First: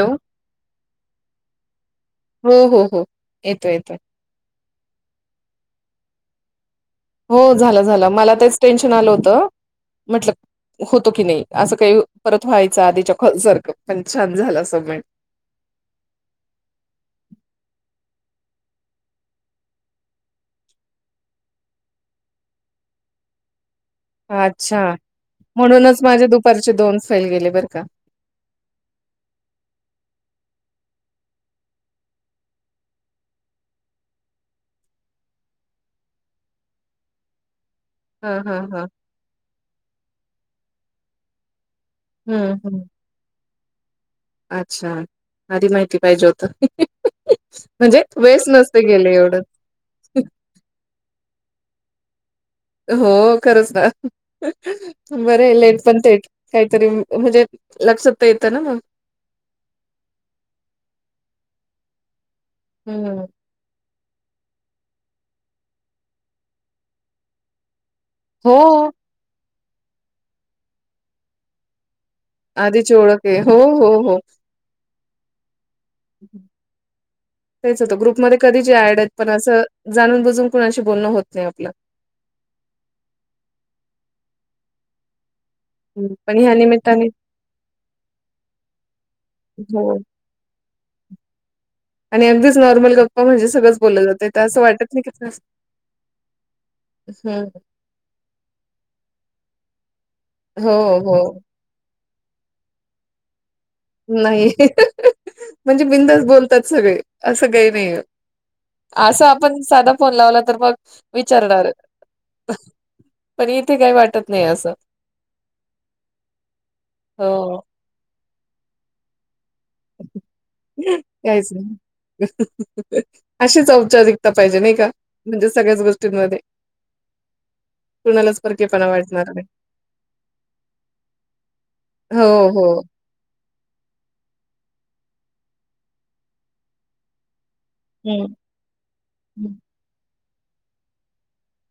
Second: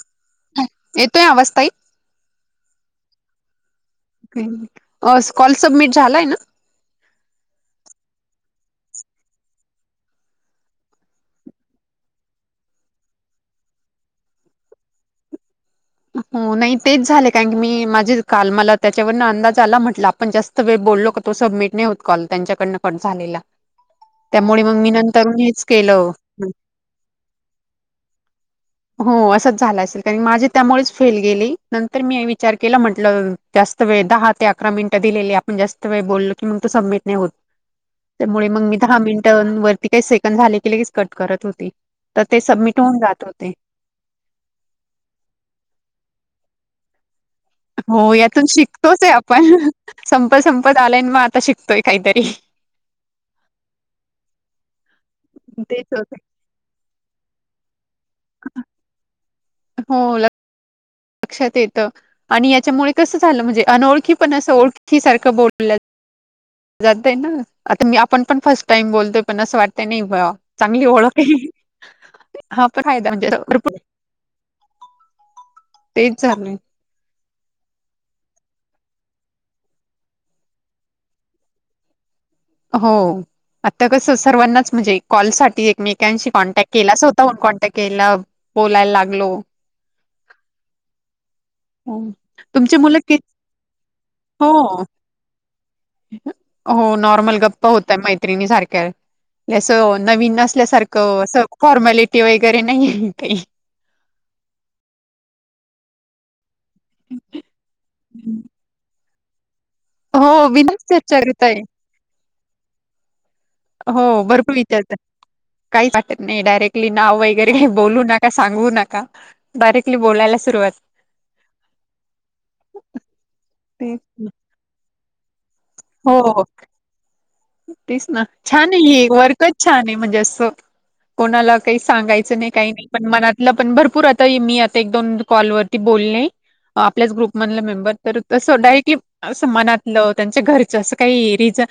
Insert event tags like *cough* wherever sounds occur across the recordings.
Hello येतोय आवाज ताई? हो हो हो येतोय येतोय. कॉल सबमिट झालाय ना? हो झालं झालं मला तेच टेन्शन आलं होतं, म्हटलं होतो की नाही असं काही परत व्हायचं आधीच्या कॉल सारखं पण छान झालं सबमिट. हो नाही तेच झाले कारण मी माझे काल मला त्याच्यावरन अंदाज आला म्हटला आपण जास् त वेळ बोललो का तो सबमिट नाही होत कॉल त्यांच्याकडनं पण झालेला त्यामुळे मग अच्छा मी नंतर हेच म्हणूनच केलं. माझे दुपारचे दोन फेल गेले बरं का हो असंच झालं असेल कारण माझे त्यामुळेच फेल गेली नंतर मी विचार केला म्हटलं जास्त वेळ दहा ते अकरा मिनट दिलेली आप न जास्त वेळ बोललो की मग तो सबमिट नाही होत. हा त्यामुळे हा मग मी हा दहा मिनिटां वरती काही सेकंड झाले की लगेच कट करत होती. तर ते हम्म हम्म सबमिट होऊन जात होते. अच्छा आधी माहिती पाहिजे होत. म्हणजे हो वेळच यातून नसते शिकतोच आहे गेले एवढंच आपण, संपत संपत आलाय मग आता शिकतोय काहीतरी हो खरंच ना, बर आहे लेट तेच पण होते. थेट, काहीतरी म्हणजे लक्षात त येत ना मग, हो लक्षात येत, आणि याच्यामुळे कस हम्म झालं म्हणजे अनोळखी पण असं ओळखी सारखं बोलल्या जात आहे ना, आता म्या पण हो फर्स्ट टाईम बोलतोय, पण असं वाटतय चांगली ओळख आहे. हा पण आधीची फायदा ओळख म्हणजे आहे हो हो.. हो.. तेच *inaudible* तेच होतं, ग्रुपमध्ये कधी चे ऍड आहेत, जाणून बुजून कुणाशी बोलणं होत नाही आपलं हो... आता कसं सर्वांनाच म्हणजे कॉलसाठी हं. एकमेकांशी पण ह्या कॉन्टॅक्ट केलाच निमित्ताने होता, पण कॉन्टॅक्ट केला बोलायला लागलो. हो.. *inaudible* हो. आणि अगदीच तुमची नॉर्मल मुलं कि गप्पा म्हणेजे, सगळंच बोललं जाते असं हो वाटत नाही कि हो नॉर्मल गप्पा होत्या मैत्रिणीसारख्या, हे अस नवीन हो हो असल्यासारखं फॉर्मॅलिटी वगैरे नाही आहे काही, नाही.... म्हणजे बिंदास बोलतात सगळे असं काही नाही. असं, आपण साधा फोन लावला हो तर, मग बिनधास्त विचारताय विचारणार आहेत. हो भरपूर विचारतात, काहीच वाटत नाही डायरेक्टली नाव हो वगैरे बोलू नका, सांगू नका. डायरेक्टली बोलायला सुरुवात काहीच नाही अशीच औपचारिकता पाहिजे, नाही का? म्हणजे सगळया गोष्टींमध्ये हो तेच ना, कुणालाच छान परकेपणा आहे हे वाटणार नाही. वर्कच छान आहे, म्हणजे असं कोणाला काही हो सांगायचं नाही हो. काही नाही, पण मनात ल पण भरपूर आता मी आता एक दोन कॉलवरती बोलले, आपल्याच ग्रुपमधले मेंम्बर तर हम्म. तस डायरेक्टली अस मनातलं, त्यांच्या घरच असं काही रिझन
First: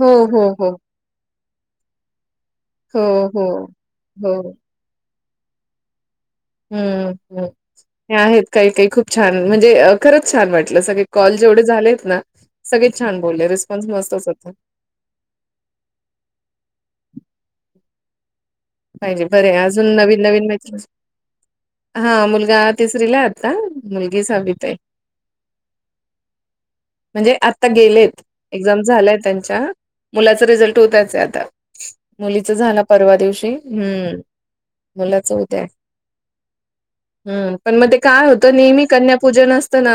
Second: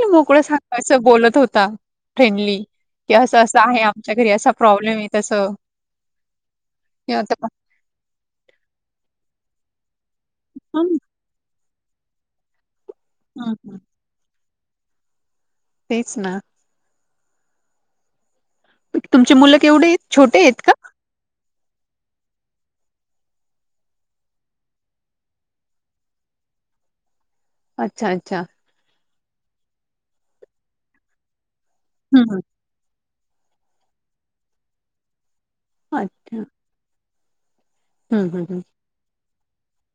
हो, मोकडं हो, हो. सांगा, असं बोलत होता फ्रेंडली हो, कि असं असं हो. आहे आमच्या घरी, असा हो. प्रॉब्लेम आहे तस हम्म.. हम्म.. हे आहेत काही काही खूप छान म्हणजे, खरंच छान वाटलं, हं, सगळे कॉल जेवढे झालेत ना, सगळेच छान बोलले हं, हं. रिस्पॉन्स मस्तच होत. तेच ना पाहिजे तुमची बरे, मुलं अजून केवढे आहेत? नवीन छोटे नवीन आहेत का? हा मुलगा तिसरी ला आता, मुलगी साहावीत आहे. म्हणजे आता आता अच्छा, गेलेत, अच्छा. एक्झाम झालाय त्यांच्या मुलाचा रिझल्ट उद्याच आहे आता हं, हं. मुलीच झालं परवा दिवशी, ''हम्म'' मुलाचं उद्या आहे. अच्छा! हम्म.. पण मग ते काय हं, हं, होतं हं. नेहमी कन्यापूजन असतं ना,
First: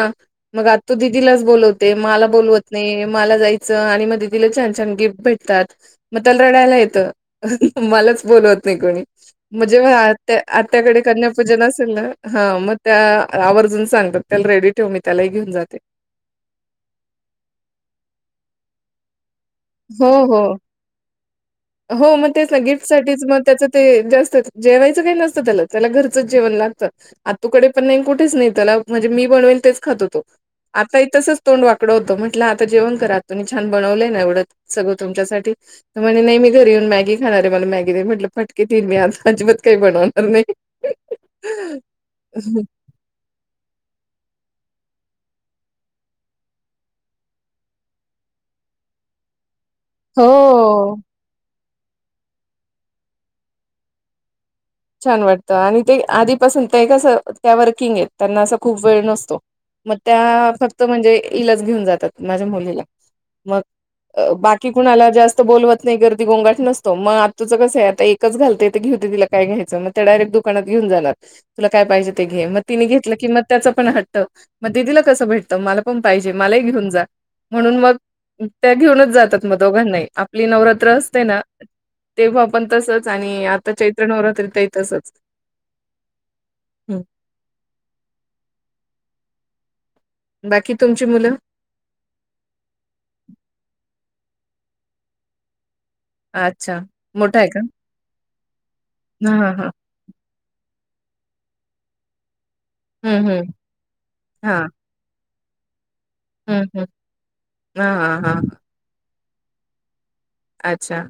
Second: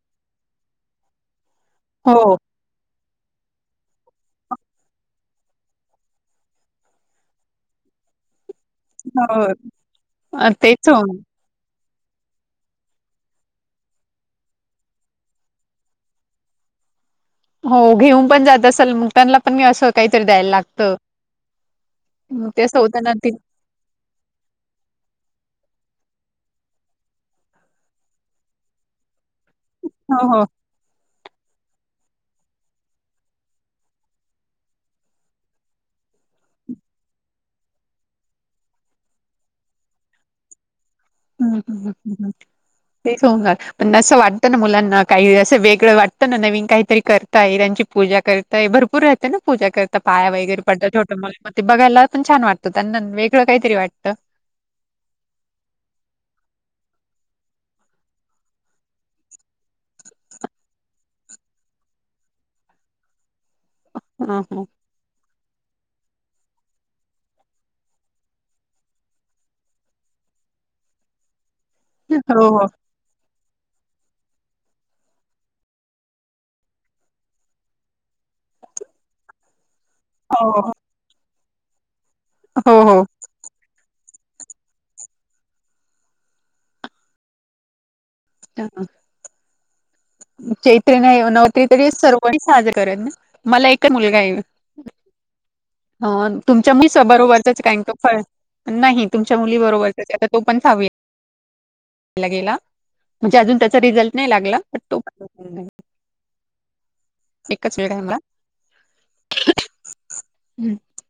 मग आत्तु दिदीलाच बोलवतो. ते हो, मला हो. बोलवत नाही, मला जायचं आणि मग दिदिला छान छान गिफ्ट भेटतात. मग त्याला रडायला येतं, मलाच बोलवत ते कधी म्हणजे ते अ, आ आत्या तेच कडे हो. कन्या पूजन असेल ना हा मग त्या आवर्जून सांगतात त्याला रेडी ठेव मी त्यालाही घेऊन जाते हो घेऊन पण जात असल मग त्यांना पण मी असं हो काहीतरी हो द्यायला लागतं हो मग तेच ना ते असं होताना गिफ्टसाठीच मग त्याचं ते जास्त जेवायचं काही नसतं त्याला- त्याला घरचंच जेवण लागतं आत्तू कडे पण नाही कुठेच नाही त्याला म्हणजे मी बनवेन तेच खातो तो हो, हो. आता ही तसंच तोंड वाकडं होतं म्हटलं आता जेवण कर आत्तू छान बनवलेय ना एवढं सगळं तुमच्यासाठी तर म्हणे नाही मी घरी येऊन मॅगी खाणार आहे मला मॅगी दे म्हटलं फटके देईन मी आता अजिबात काही बनवणार नाही हम्म-हम्म-हम्म-हम्म तेच होणार पण असं वाटत ना मुलांना काही असं वेगळ वाटत ना नवीन काहीतरी कर ताई त्यांची पूजा करतय भरपूर राहते ना पूजा करत. पाया वगैरे पडतं हो. छोट मला म ते बघायला पण छान वाटत त्यांना वेगळ काहीतरी वाटतं. छान वाटतं आणि ते आधीपासून ते कसं त्या वर्किंग आहेत त्यांना असं खूप वेळ नसतो मग त्या फक्त म्हणजे हिलाच घेऊन जातात माझ्या मुलीला मग अ हं, हं. बाकी कुणाला जास्त बोलवत नाही गर्दी गोंगट नसतो मग आत्तुचं कस आहे आता एकच घालते तर घेऊ दे तिला काय घ्यायच मग त्या डायरेक्ट दुकानात घेऊन जाणार तुला काय पाहिजे ते घे हो, मग हो. तिने घेतलं कि मग त्याचा पण हट्ट हट्ट मग दीदी ला कसं भेटत मला पण पाहिजे मला ही घेऊन जा म्हणून मग त्या घेऊनच जातात मग दोघांनाही आपली हो, हो. नवरात्र असते ना तेंव्हा आपण हो, हो. तसच आणि आता चैत्र नवरात्रीत ही तसच हा-हा बाकी चैत्र तुमची नाही मुलं? नवरात्री सर्वांनी साजर करत मला एकच मुलगा आहे. हा तुमच्या अच्छा. मिसळ *inaudible* बरोबर मोठा आहे का? नाही तुमच्या हां, हां, हां. मुलीबरोबर. आता तो पण सहावी ला गेला हं, म्हणजे हं. अजून त्याचा रिझल्ट नाही लागला. हम्म. हम्म-हम्म एकच वेळा का हं. अच्छा.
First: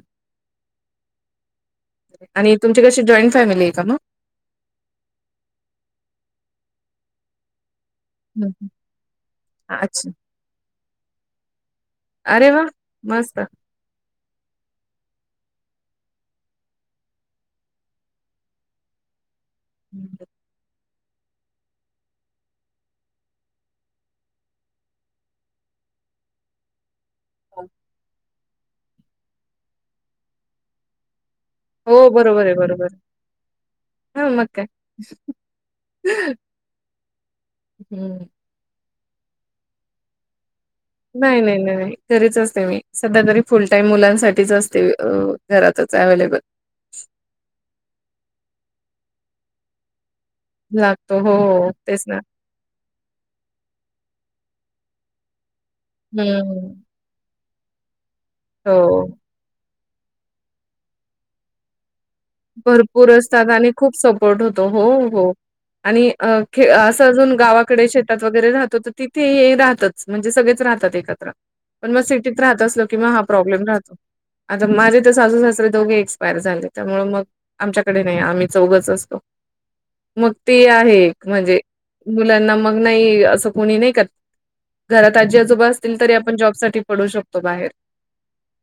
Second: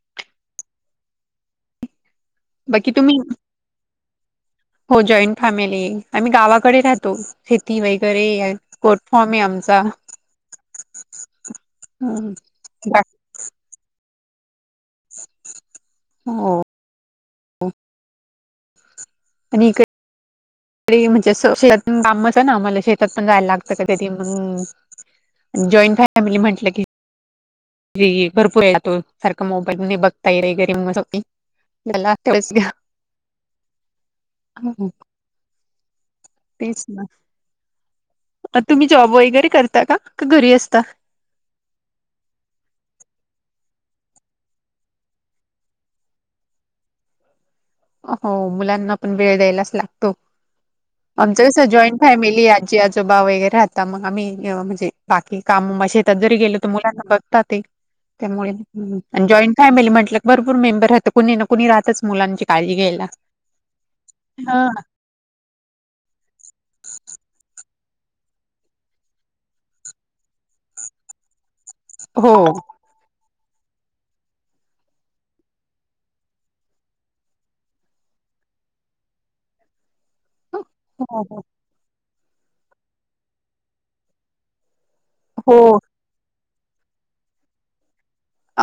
आणि तुमची बाकी कशी तुम्ही जॉईन फॅमिली आहे का मग हो जॉईन फॅमिली आहे आम्ही गावाकडे राहतो खेती वगैरे हं, आहे हं. कोटफार्म आहे आमचा अच्छा. हं. अरे वा मस्त. हो आणि इकडे हम्म. सकाळी म्हणजे अस शेतात काम असत ना आम्हाला शेतात पण जायला लागतं हम्म जॉईन फॅमिली म्हटलं की हो. ये ये भरपूर आहे तो सारखं मोबाईल नाही बघता येत म्हणत होती हो बरोबर आहे बरोबर हा मग काय तेच ना हं. तुम्ही जॉब वगैरे करता का घरी असता नाही -नाही -नाही -नाही घरीच असते मी सध्या तरी फुल टाईम मुलांसाठीच असते घरातच अव्हेलेबल हो मुलांना पण वेळ द्यायलाच लागतो लागतो. आमच कस हो, जॉईन तेच ना. फॅमिली आहे आजी आजोबा वगैरे राहता मग आम्ही, अ म्हणजे बाकी काम मशी त्यात हं, जरी गेलं तर हं. मुलांना बघता ते त्यामुळे,, हो. आणि जॉईंट फॅमिली म्हटलं भरपूर मेंबर राहतं, कूणी ना कुणी राहतच मुलांची काळजी घ्यायला. भरपूर असतात आणि खूप सपोर्ट हा. होतो,, हो हो आणि अ हे असं अजून गावात इकडे शेतात वगैरे राहतो तर तिथे राहतचं,, म्हणजे सगळेच राहतात एकत्र. पण मग हो सिटीत राहत असलं कि हा प्रब्लेम राहतो,, आता माझे तर सासू सासरे दोघे एक्सपायर झालेत त्यामुळे मग. आमच्याकडे नाही, आम्ही चौघंच असतो, मग ते आहे हो हो. म्हणजे मुलांना मग नाही असं कोणी नाही कर,, घरात आजी आजोबा हो असतील तरी आपण जॉब साठी पडू शकतो बाहेर.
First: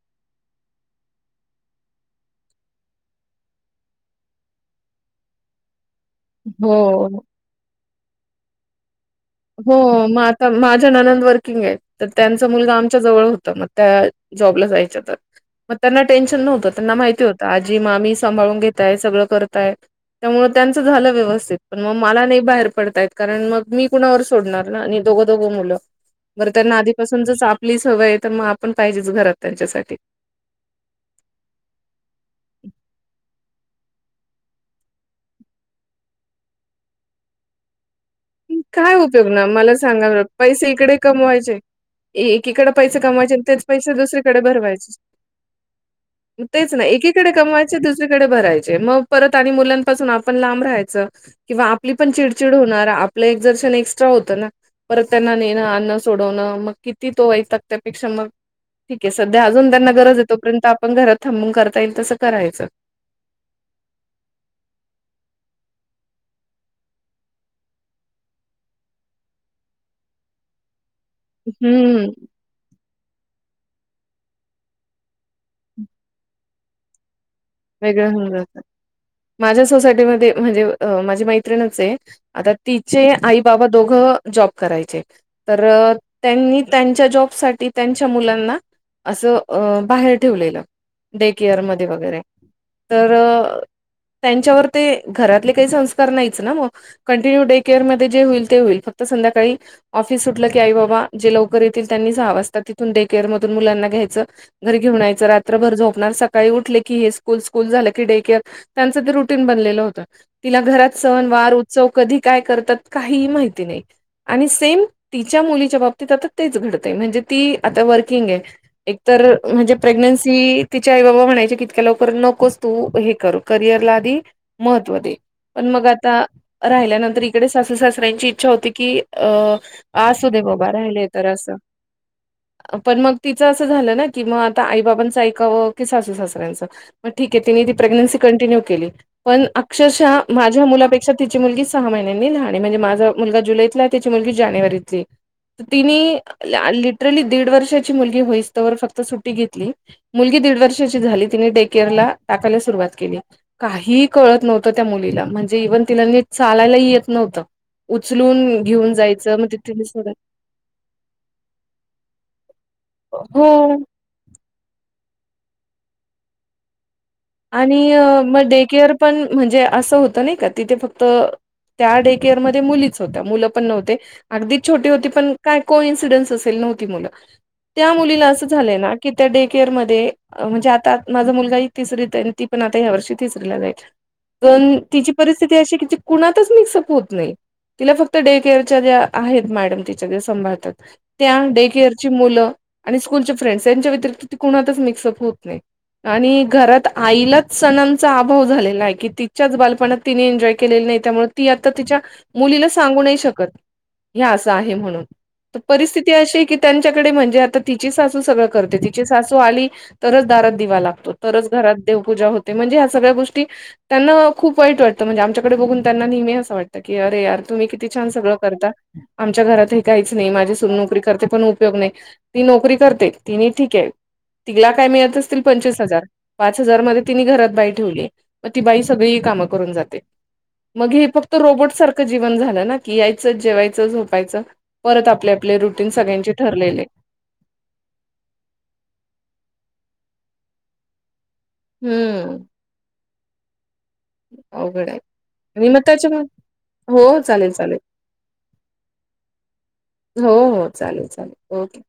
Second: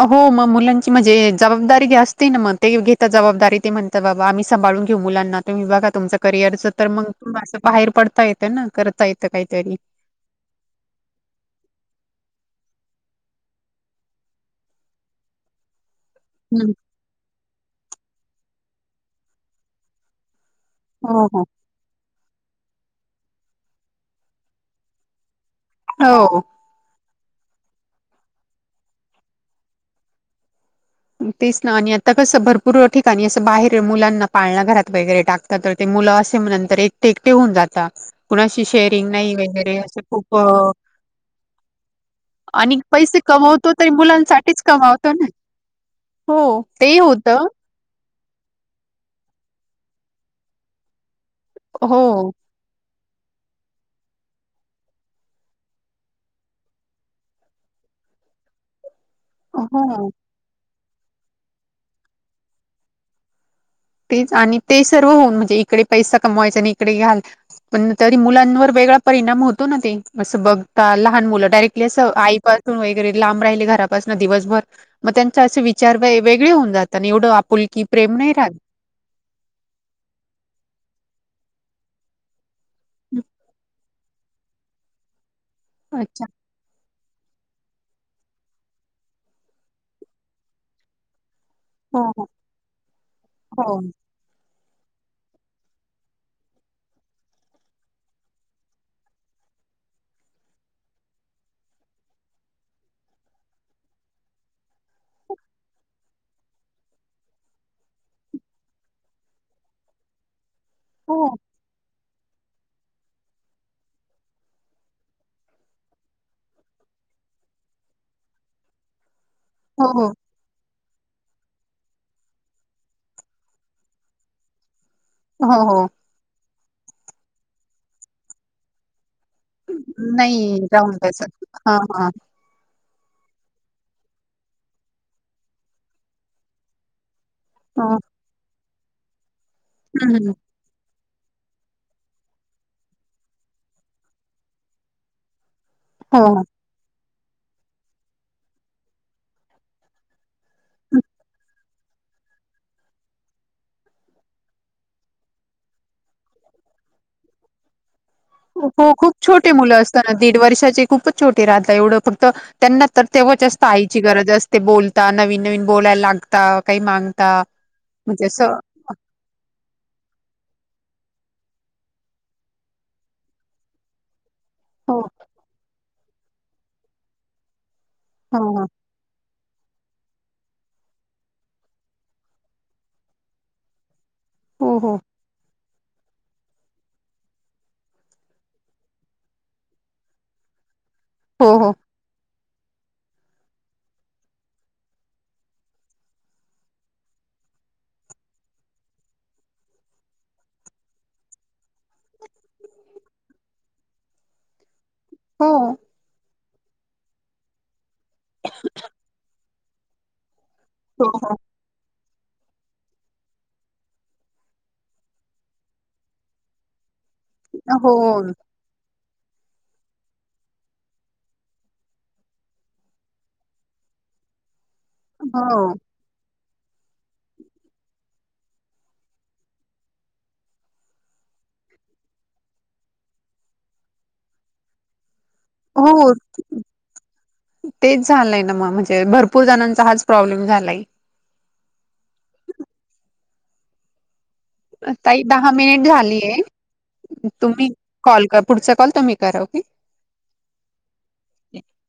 अ हो मग मुलांची म्हणजे जबाबदारी जे असते ना मग, ते घेता जबाबदारी ते म्हण ता बाबा आम्ही संभाळून घेऊ मुलांना, तुम्ही बघा तुमचं करिअरचं, तर हो मग असं बाहेर पडता येतं ना करता येत हो म आत माझ्या ननंद वर्किंग आहे, तर त्यांचा मुलगा आमच्या जवळ होता मग त्या जॉबला जायच्या तर मग त्यांना टेन्शन नव्हतं,, हं, त्यांना माहिती होतं आजी, मामी सांभाळून घेतायत, सगळं करतायत त्यामुळं त्यांचं झालं हो, हो. व्यवस्थित, पण मग मला नाही बाहेर पडता येत, कारण मग मी कुणावर सोडणार ना? आणि दोघ, दोघं मुलं हो. बर त्यांना आधी पासुन जसं आपली सवय आहे, तर मग आपण पाहिजेच घरात त्यांच्यासाठी. तेच ना, आणि आता कसं भरपूर ठिकाणी असं बाहेर मुलांना पाळणा घरात वगैरे टाक तात, तर ते मुलं असे म नंतर एकटे एकटे होऊन जाता. की कुणाशी काय शेअरिंग उपयोग नाही ना मला वगैरे असं सांगा,, खूप अ, पैसे इकडे कमवायचे एकीकडं आणि पैसे कमवायचे आणि तेच कमवतो तरी पैसे दुसरीकडं मुलांसाठीच भरवायचे. कमावतो ना. हो, मग तेच ना,, ते एकीकडे होतं. कमावाय च दुसरीकडे भरायचे,, मग परत आणि मुलांपासून आपण लांब राहायचं. किंवा आपली पण हो, चिडचिड होणार, आपलं एगजरशन एक्स्ट्रा होतं ना? परत त्यांना नेणं, आणणं, सोडवणं मग किती तो एक तर त्यापेक्षा मग ठीक आहे, सध्या अजून त्यांना हो. गरज आहे यतोपर्यंत आपण घरात थांबून करता येईल तसं करायचं. तेच आणि ते सर्व होऊन म्हणजे, इकडे पैसा कमवायचा आणि इकडे घाल पण तरी मुलांवर वेगळा परिणाम होतो ना ते,, असं बघ आता लहान मुलं डायरेक्टली असं, हम्म आईपासून वगैरे लांब राहिले घरापासून दिवसभर मग त्यांचा असे विचार व वेगळे होऊन जात, आणि एवढं आपुल वेगळं होऊन जातं. माझ्या सोसायटीमध्ये म्हणजे अं माझी मैत्रिणच आहे आता तिचे आई बाबा दोघं जॉब करायचे,, तर अच्छा त्यांनी त्यांच्या जॉब साठी त्यांच्या मुलांना,, अ असं बाहेर ठेवलेलं. डे केअर मध्ये हो वगैरे. तर हो त्यांच्यावर ते,, घरातले काही संस्कार नाहीच ना मग कंटिन्यू डे केअरमध्येध जे होईल ते होईल,, फक्त संध्याकाळी ऑफिस सुटलं की आई बाबा, जे लवकर येतील त्यांनी सहा वाजता तिथून डे केअर मधून मुलांना घ्यायचं घरी घेऊन यायचं, रात्रभर झोपणार, सकाळी उठले की फुल्ल स्कूल झालं की डे केअर,, त्यांच ते रुटीन बनलेलं होतं. तिला घरात हो सण, हो वार, उत्सव कधी काय करतात काहीही माहिती नाही. आणि सेम तिच्या मुलीच्या बाबतीत आता तेच घडतयं,,, म्हणजे ती आता वर्किंग आहे एक तर म्हणजे हो हो प्रेग्नन्सी,, तिचे आई बाबा म्हणायचे कि इतक्या लव पण नकोच तू हे कर करिअरला आधी महत्त्व दे, हो पण हो मग आता राहिल्यानंतर इकडे सासू सासऱ्यांची इच्छा होती की, अं आसू दे नाही बाबा राहून राहिले त्याच तर असं. हां हां पण मग तिचं असं झालं ना की मग आता आई बाबांचं ऐकावं, की सासू सासऱ्यांचं. मग ठीक आहे तिने ती हो प्रेग्न्सी कंटिन्यू केली पण हं अक्षरशः माझ्या मुलापेक्षा तिची मुलगी सहा महिन्यांनी लहान आहे आणि म्हणजे माझा मुलगा जुलैतला आहे तिची मुलगी जानेवारीतली आहे. तिने हं आधी लाल तिने दीड वर्षाची मुलगी होईस तोवर फक्त सुट्टी घेतली मुलगी दीड वर्षाची झाली ती केअर ला टाकायला सुरुवात केली. काहीही कळत नव्हतं त्या मुलीला म्हणजे इव्हन तिला नीट चालायलाही येत नव्हतं. उचलून हो घेऊन खूप जायचं छोटे मग मुलं तिने असता सोडत ना दीड वर्षाचे. खूपच छोटी राहात एवढं फक्त त्यांना तर तेव्हाच जास्त हो. आई गरज असते बोलता नवीन नवीन बोलायला लागता, काही माग आणि मग डे केअर पण म्हणजे असं होतं नाही का तिथे फक्त त्या डे केअरमध्ये मुलीच होत्या मुलं पण नव्हते. अगदीच छोटी हो होती पण काय को इन्सिडन्स असेल नव्हती मुलं त्या मुलीला हां, अस हां. झाले ना. कि त्या डे केयर मध्ये म्हणजे आता माझा मुलगा ही तिसरीत, तर ती पण आता ह्या वर्षी तिसरीला जाईल हो, पण हो. तिची परिस्थिती अशी की जी कुणाातच मिक्सअप होत नाही. तिला फक्त डे केअरच्या ज्या आहेत मॅडम तिच्या ज्या सांभाळतात त्या हो, डे हो. केअर ची मुलं आणि स्कूलचे फ्रेंड्स यांच्या वेतरिक्त ती कुणातच मिक्सअप होत नाही आणि घरात आईलाच सणांचा अभाव झालेला आहे की तिच्याच बालपणात तिने एन्जॉय केलेला नाही त्यामुळे ती आता तिच्या मुलीला सांगू नाही शकत हे असं आहे म्हणून, हो. तर परिस्थिती अशी की त्यांच्याकडे म्हणजे आता तिची सासू सगळं करते तिची सासू आली तरच दारात दिवा हो, लागतो, हो. तरच घरात देवपूजा होते म्हणजे ह्या सगळ्या गोष्टी त्यांना खूप वाईट वाटतं म्हणजे आमच्याकडे बघून त्यांना नेहमी असं वाटतं की अरे यार, तुम्ही किती छान हो. सगळं करता आमच्या घरात हे काहीच नाही माझी सून नोकरी करते पण उपयोग नाही. ती नोकरी करते तिने ठीक आहे तिला काय मिळत असतील हो. पंचवीस हजार पाच हजार मध्ये तिने घरात बाई ठेवली मग ती बाई सगळी कामं करून जाते. मग हे फक्त रोबोट सारखं जीवन झालं ना, की यायचं जेवायचं, झोपायचं, परत आपले आपले रूटीन हो. सगळ्यांचे ठरलेले. तेच झालंय ना मग म्हणजे भरपूर जणांचा हाच प्रॉब्लेम झालाय. हम्म *inaudible* आताई दहा आणि मग मिनिट त्याच्यामुळे झालीय. हो चालेल तुम्ही चालेल कॉल क पुढचा कॉल तुम्ही करा. ओके हो हो चालेल चालेल ओके.